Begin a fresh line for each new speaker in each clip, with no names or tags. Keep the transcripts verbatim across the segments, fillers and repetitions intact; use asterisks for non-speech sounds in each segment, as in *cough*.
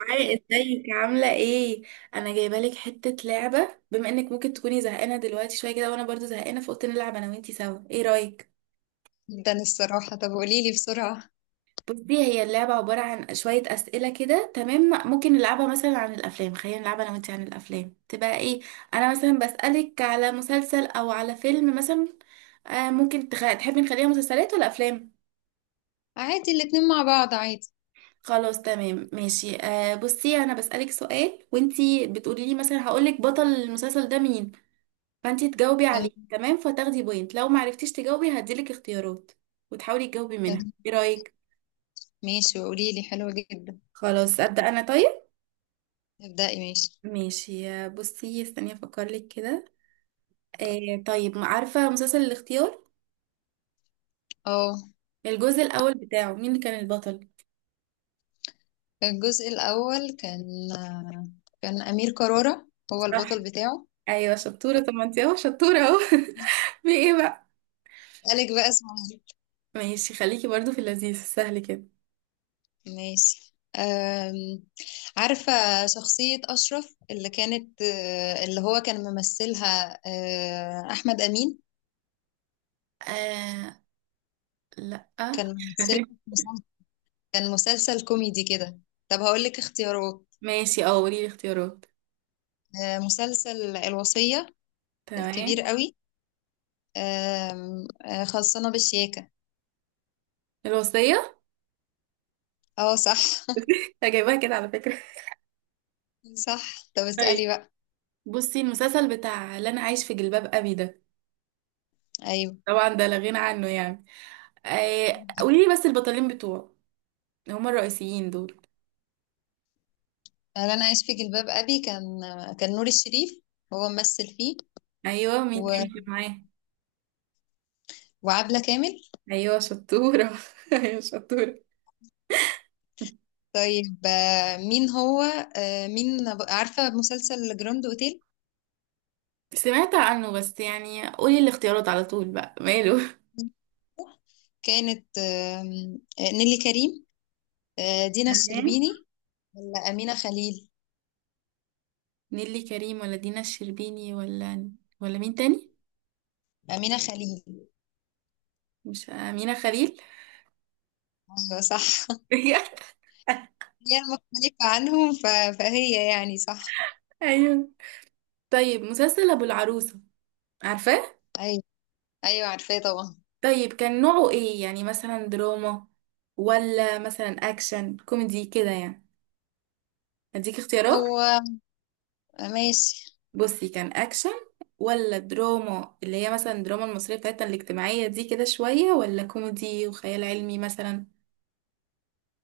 معايا، ازيك؟ عاملة ايه؟ انا جايبة لك حتة لعبة، بما انك ممكن تكوني زهقانة دلوقتي شوية كده وانا برضو زهقانة، فقلت نلعب انا وانتي سوا. ايه رأيك؟
جدا الصراحة. طب قوليلي بسرعة.
بصي، هي اللعبة عبارة عن شوية أسئلة كده. تمام؟ ممكن نلعبها مثلا عن الأفلام. خلينا نلعبها أنا وأنتي عن الأفلام تبقى إيه؟ أنا مثلا بسألك على مسلسل أو على فيلم مثلا. آه ممكن تخ... تحبي نخليها مسلسلات ولا أفلام؟
عادي، الاتنين مع بعض عادي.
خلاص، تمام، ماشي. آه بصي، أنا بسألك سؤال وأنتي بتقولي لي، مثلا هقولك بطل المسلسل ده مين، فانت تجاوبي عليه،
تمام.
تمام؟ فتاخدي بوينت. لو ما عرفتيش تجاوبي هديلك اختيارات وتحاولي تجاوبي منها.
تمام
ايه رأيك؟
ماشي وقوليلي حلوة جدا.
خلاص، أبدأ أنا طيب.
ابدأي ماشي.
ماشي، بصي، استني افكر لك كده. آه طيب، عارفة مسلسل الاختيار؟
اه.
الجزء الأول بتاعه مين اللي كان البطل؟
الجزء الأول كان كان أمير كرارة هو
صح.
البطل بتاعه.
ايوه، شطورة. طب ما انت اهو شطورة اهو. *laughs* في ايه بقى؟
قالك بقى اسمه.
ماشي، خليكي برضو في اللذيذ السهل كده.
ماشي. أم... عارفة شخصية أشرف، اللي كانت آه، اللي هو كان ممثلها. آه، أحمد أمين.
آه، لا.
كان ممثل كان مسلسل كوميدي كده. طب هقولك اختيارات.
*laughs* ماشي، اه قولي لي الاختيارات.
آه، مسلسل الوصية، الكبير
تمام.
قوي. آم، آه، خلصانة بالشياكة.
الوصية.
اه صح.
*laughs* أنا جايباها كده على فكرة.
صح. طب
طيب،
اسألي بقى.
بصي، المسلسل بتاع اللي انا عايش في جلباب ابي ده،
ايوه،
طبعا ده لا غنى عنه يعني. آه، قولي لي بس البطلين بتوعه هما الرئيسيين دول.
انا عايش في جلباب ابي كان كان نور الشريف هو ممثل فيه.
ايوه، مين
و...
تاني كان معاه؟
وعبلة كامل.
ايوه شطوره. *laughs* ايوه شطوره.
طيب. آه، مين هو آه، مين عارفة مسلسل جراند اوتيل؟
سمعت عنه بس، يعني قولي الاختيارات على طول بقى، ماله.
كانت آم، آه، نيلي كريم، آه، دينا
تمام.
الشربيني، ولا أمينة خليل.
نيلي كريم ولا دينا الشربيني ولا ولا مين تاني؟
أمينة خليل.
مش امينه خليل؟
أيوة صح.
*laughs*
هي مختلفة عنهم ف... فهي يعني صح.
ايوه. طيب، مسلسل ابو العروسه، عارفاه؟
أيوة. أيوة عارفاه طبعا.
طيب، كان نوعه ايه؟ يعني مثلا دراما ولا مثلا اكشن كوميدي كده يعني. اديك اختيارات.
هو ماشي.
بصي، كان اكشن ولا دراما اللي هي مثلا الدراما المصرية بتاعتنا الاجتماعية دي كده شوية، ولا كوميدي وخيال علمي مثلا؟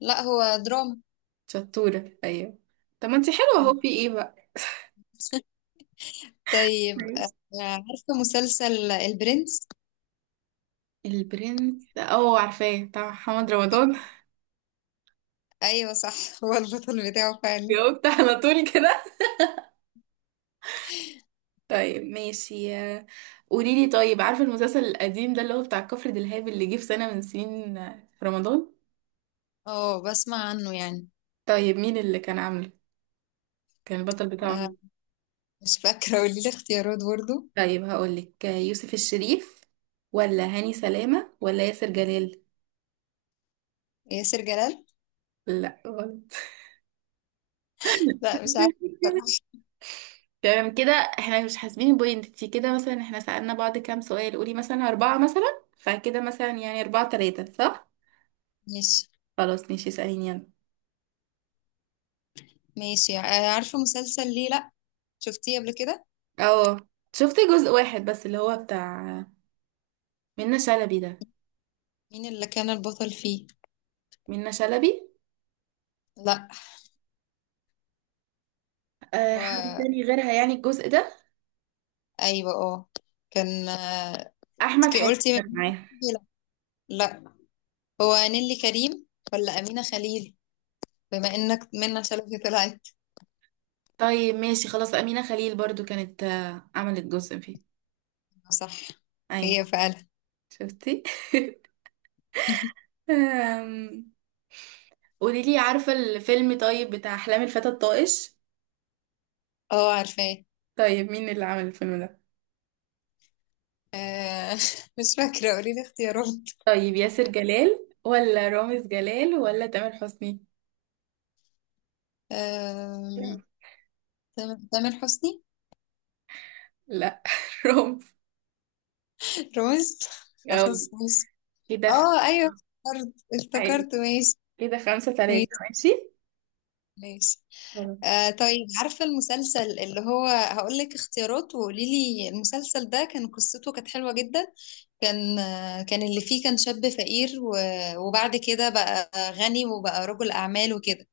لا، هو دراما.
شطورة، ايوه. طب ما انتي حلوة اهو. في ايه بقى؟
طيب. آه،
كويس.
عارفة مسلسل البرنس؟
البرنس، اه، عارفاه، بتاع محمد رمضان. *laughs*
أيوة صح. *laughs* هو البطل بتاعه فعلا.
جاوبت على طول كده. طيب، ماشي. قولي لي، طيب، عارفة المسلسل القديم ده اللي هو بتاع كفر دلهاب اللي جه في سنة من سنين، آه، في رمضان؟
اه بسمع عنه يعني.
طيب، مين اللي كان عامله؟ كان البطل بتاعه
آه،
مين؟
مش فاكرة، قولي لي اختيارات برضو.
طيب هقولك آه، يوسف الشريف ولا هاني سلامة ولا ياسر جلال؟
ياسر جلال.
لا، غلط.
لا مش عارفة
*laughs*
بصراحة.
تمام كده. احنا مش حاسبين بوينت انتي كده، مثلا احنا سألنا بعض كام سؤال، قولي مثلا أربعة مثلا، فكده مثلا يعني أربعة تلاتة. صح؟
ماشي.
خلاص، ماشي، اسأليني يلا.
ماشي. آه، عارفة مسلسل ليه لا؟ شفتيه قبل كده؟
اه، شفت جزء واحد بس اللي هو بتاع منة شلبي ده.
مين اللي كان البطل فيه؟
منة شلبي.
لا.
أه،
هو
حد تاني غيرها يعني الجزء ده؟
ايوه اه. كان آه،
أحمد
انت
حاتم
قلتي من...
كان معاها؟
لا. لا. هو نيلي كريم ولا أمينة خليل، بما انك منى شلبي طلعت.
طيب، ماشي، خلاص. أمينة خليل برضو كانت، آه، عملت جزء فيه.
آه، صح،
أيوة.
هي فعلا.
شفتي؟ *laughs* أم، قولي لي، عارفة الفيلم طيب بتاع أحلام الفتى الطائش؟
اه عارفاه.
طيب، مين اللي عمل الفيلم ده؟
آه، *laughs* مش فاكرة، قولي لي اختيارات.
طيب، ياسر جلال ولا رامز جلال ولا تامر حسني؟
آم، تم- تامر حسني.
لا. *laughs* رامز.
روز. خلاص
أوي.
ماشي.
كده خ-
اه ايوه، افتكرت،
عادي.
افتكرت، ماشي.
كده خمسة تلاتة،
ماشي.
ماشي.
ماشي.
خلاص.
آه طيب، عارفة المسلسل اللي هو هقول لك اختيارات وقولي لي المسلسل ده؟ كان قصته كانت حلوة جدا. كان كان اللي فيه كان شاب فقير و- وبعد كده بقى غني وبقى رجل أعمال وكده.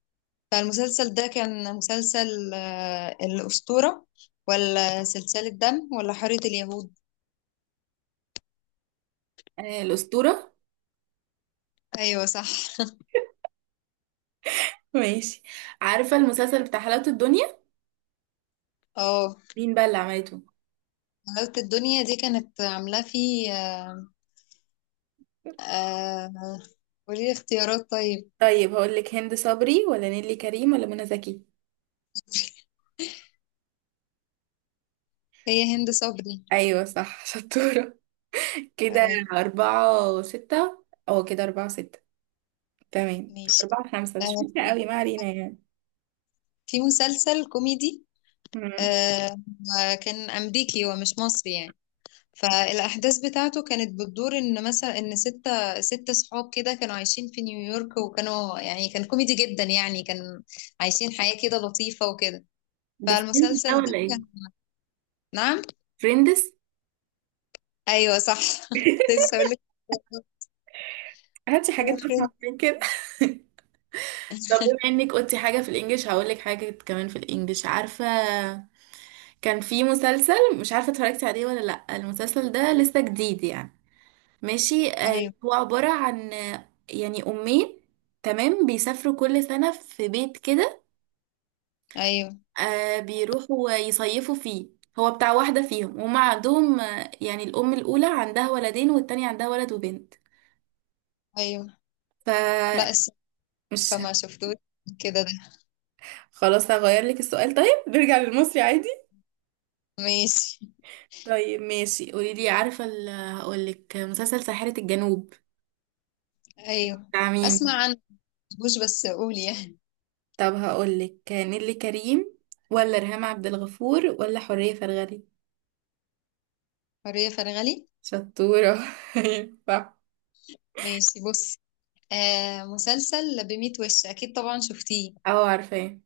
فالمسلسل ده كان مسلسل، آه، الأسطورة ولا سلسلة دم ولا حارة اليهود؟
آه، الأسطورة.
أيوة صح.
ماشي. عارفة المسلسل بتاع حلاوة الدنيا؟
اه،
مين بقى اللي عملته؟
حلاوة الدنيا دي كانت عاملاه فيه. آه، آه، قولي لي اختيارات طيب.
طيب هقول لك: هند صبري ولا نيلي كريم ولا منى زكي؟
هي هند صبري.
ايوه، صح. *laughs* شطورة كده.
تمام.
أربعة وستة، او كده أربعة وستة، تمام.
ماشي.
أربعة خمسة، مش
آه،
فاكرة قوي، ما علينا يعني.
في مسلسل كوميدي،
مم.
آه، كان أمريكي ومش مصري يعني. فالأحداث بتاعته كانت بتدور إن مثلا إن ستة ستة صحاب كده كانوا عايشين في نيويورك، وكانوا يعني كان كوميدي جدا يعني، كان عايشين حياة كده لطيفة وكده.
ده فريندز ده
فالمسلسل ده
ولا ايه؟
كان نعم.
فريندز. *laughs*
أيوه صح. *laughs* كنت لسه أقول لك
هاتي حاجات اصعب
Boyfriend.
من كده. *laughs* طب بما انك قلتي حاجة في الانجليش، هقول لك حاجة كمان في الانجليش. عارفة؟ كان في مسلسل، مش عارفة اتفرجتي عليه ولا لا. المسلسل ده لسه جديد يعني. ماشي. آه،
أيوه.
هو عبارة عن آه، يعني أمين، تمام، بيسافروا كل سنة في بيت كده.
أيوه.
آه، بيروحوا يصيفوا فيه. هو بتاع واحدة فيهم، وهم عندهم، آه، يعني الأم الأولى عندها ولدين والتانية عندها ولد وبنت.
أيوه.
فمش...
لا الصراحة فما شفتوش كده ده.
خلاص، هغير لك السؤال طيب، نرجع للمصري عادي.
ماشي.
طيب، ماشي، قولي لي، عارفة ال- هقولك مسلسل ساحرة الجنوب
أيوه.
بتاع
أسمع
مين؟
عنه، مش بس قولي يعني.
طب هقولك نيللي كريم ولا ريهام عبد الغفور ولا حورية فرغلي؟
حرية فرغلي.
شطورة. *laughs* أيوة، صح.
ماشي بص. آه مسلسل بميت وش، أكيد طبعا شفتيه.
اه، عارفاه.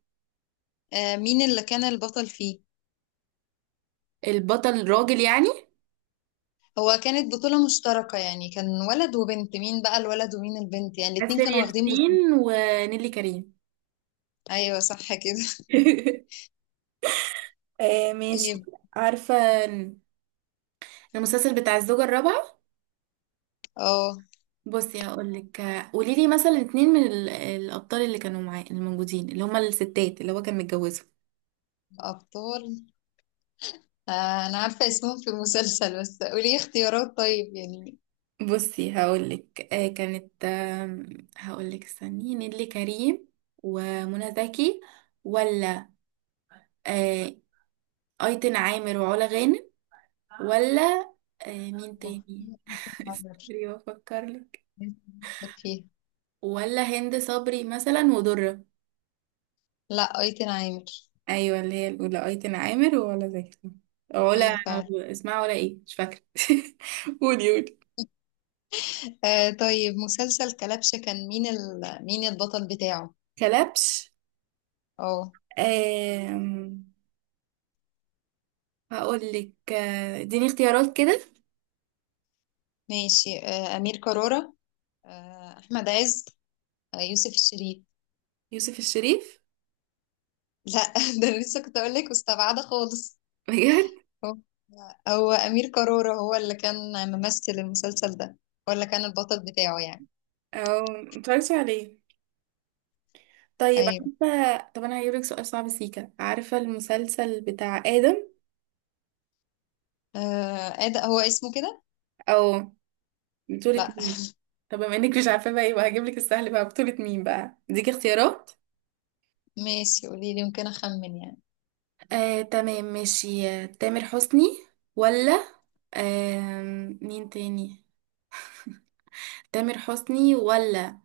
آه، مين اللي كان البطل فيه؟
البطل راجل يعني؟
هو كانت بطولة مشتركة يعني، كان ولد وبنت. مين بقى الولد ومين البنت يعني؟ الاتنين
آسر
كانوا واخدين
ياسين
بطولة.
ونيلي كريم.
ايوه صح كده. *laughs*
*laughs* آه ماشي.
طيب
عارفة المسلسل بتاع الزوجة الرابعة؟
اه.
بصي، هقولك. قولي لي مثلا اتنين من ال- الأبطال اللي كانوا معاه الموجودين، اللي هما الستات اللي هو كان متجوزهم.
ابطال؟ آه انا عارفة اسمهم في المسلسل، بس قولي اختيارات طيب يعني.
بصي هقولك آه كانت آه هقولك، استني، نيللي كريم ومنى زكي، ولا آه أيتن عامر وعلا غانم، ولا آه مين
أوه،
تاني؟
أيتن
*laughs*
عامر
استني بفكر لك.
فيها.
ولا هند صبري مثلا ودرة؟
لا، ايتن عامر
ايوه، اللي هي الاولى ايتن عامر ولا زكي، أو ولا
فيها فعلا.
اسمها ولا ايه، مش فاكره. *laughs* قولي قولي.
آه طيب، مسلسل كلبشة كان مين ال... مين البطل بتاعه؟
كلبش.
اه.
آم... هقول لك آه، اديني اختيارات كده.
ماشي. آه امير كرارة، آه احمد عز، آه يوسف الشريف.
يوسف الشريف.
لا، *laughs* ده أنا لسه كنت اقول لك مستبعده خالص.
*laughs* بجد؟
هو هو امير كرارة هو اللي كان ممثل المسلسل ده، ولا كان البطل بتاعه يعني.
او متفرجتش عليه. طيب،
ايوه.
عارفه؟ طب انا هجيب لك سؤال صعب، سيكا، عارفه المسلسل بتاع ادم؟
آه ده هو اسمه كده.
او بطولة
لا.
مين؟ طب بما انك مش عارفة بقى، يبقى هجيب لك السهل بقى. بطولة مين بقى؟ اديك اختيارات.
*laughs* ماشي، قولي لي يمكن اخمن يعني.
آه، تمام، ماشي. آه، تامر حسني ولا آم، مين تاني، تامر حسني ولا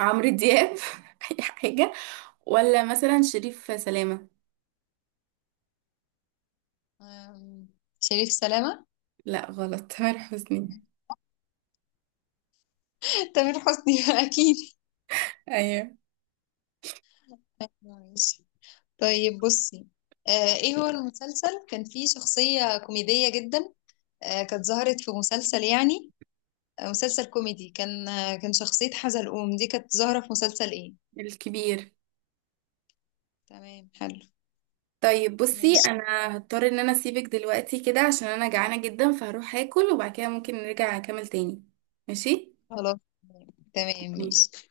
عمرو دياب *laughs* اي حاجة، ولا مثلا شريف سلامة؟
آم، شريف سلامه.
لا، غلط، تامر حسني.
*laughs* تامر حسني *laughs* اكيد.
ايوه.
ماشي. طيب بصي، آه ايه هو المسلسل كان فيه شخصيه كوميديه جدا، آه كانت ظهرت في مسلسل يعني، آه، مسلسل كوميدي، كان آه، كان شخصية حزلقوم دي كانت ظاهرة في مسلسل ايه؟
الكبير.
تمام حلو.
طيب، بصي،
ماشي.
انا هضطر ان انا اسيبك دلوقتي كده، عشان انا جعانة جدا، فهروح اكل وبعد كده ممكن نرجع نكمل تاني. ماشي.
خلاص. تمام
مم.
ماشي.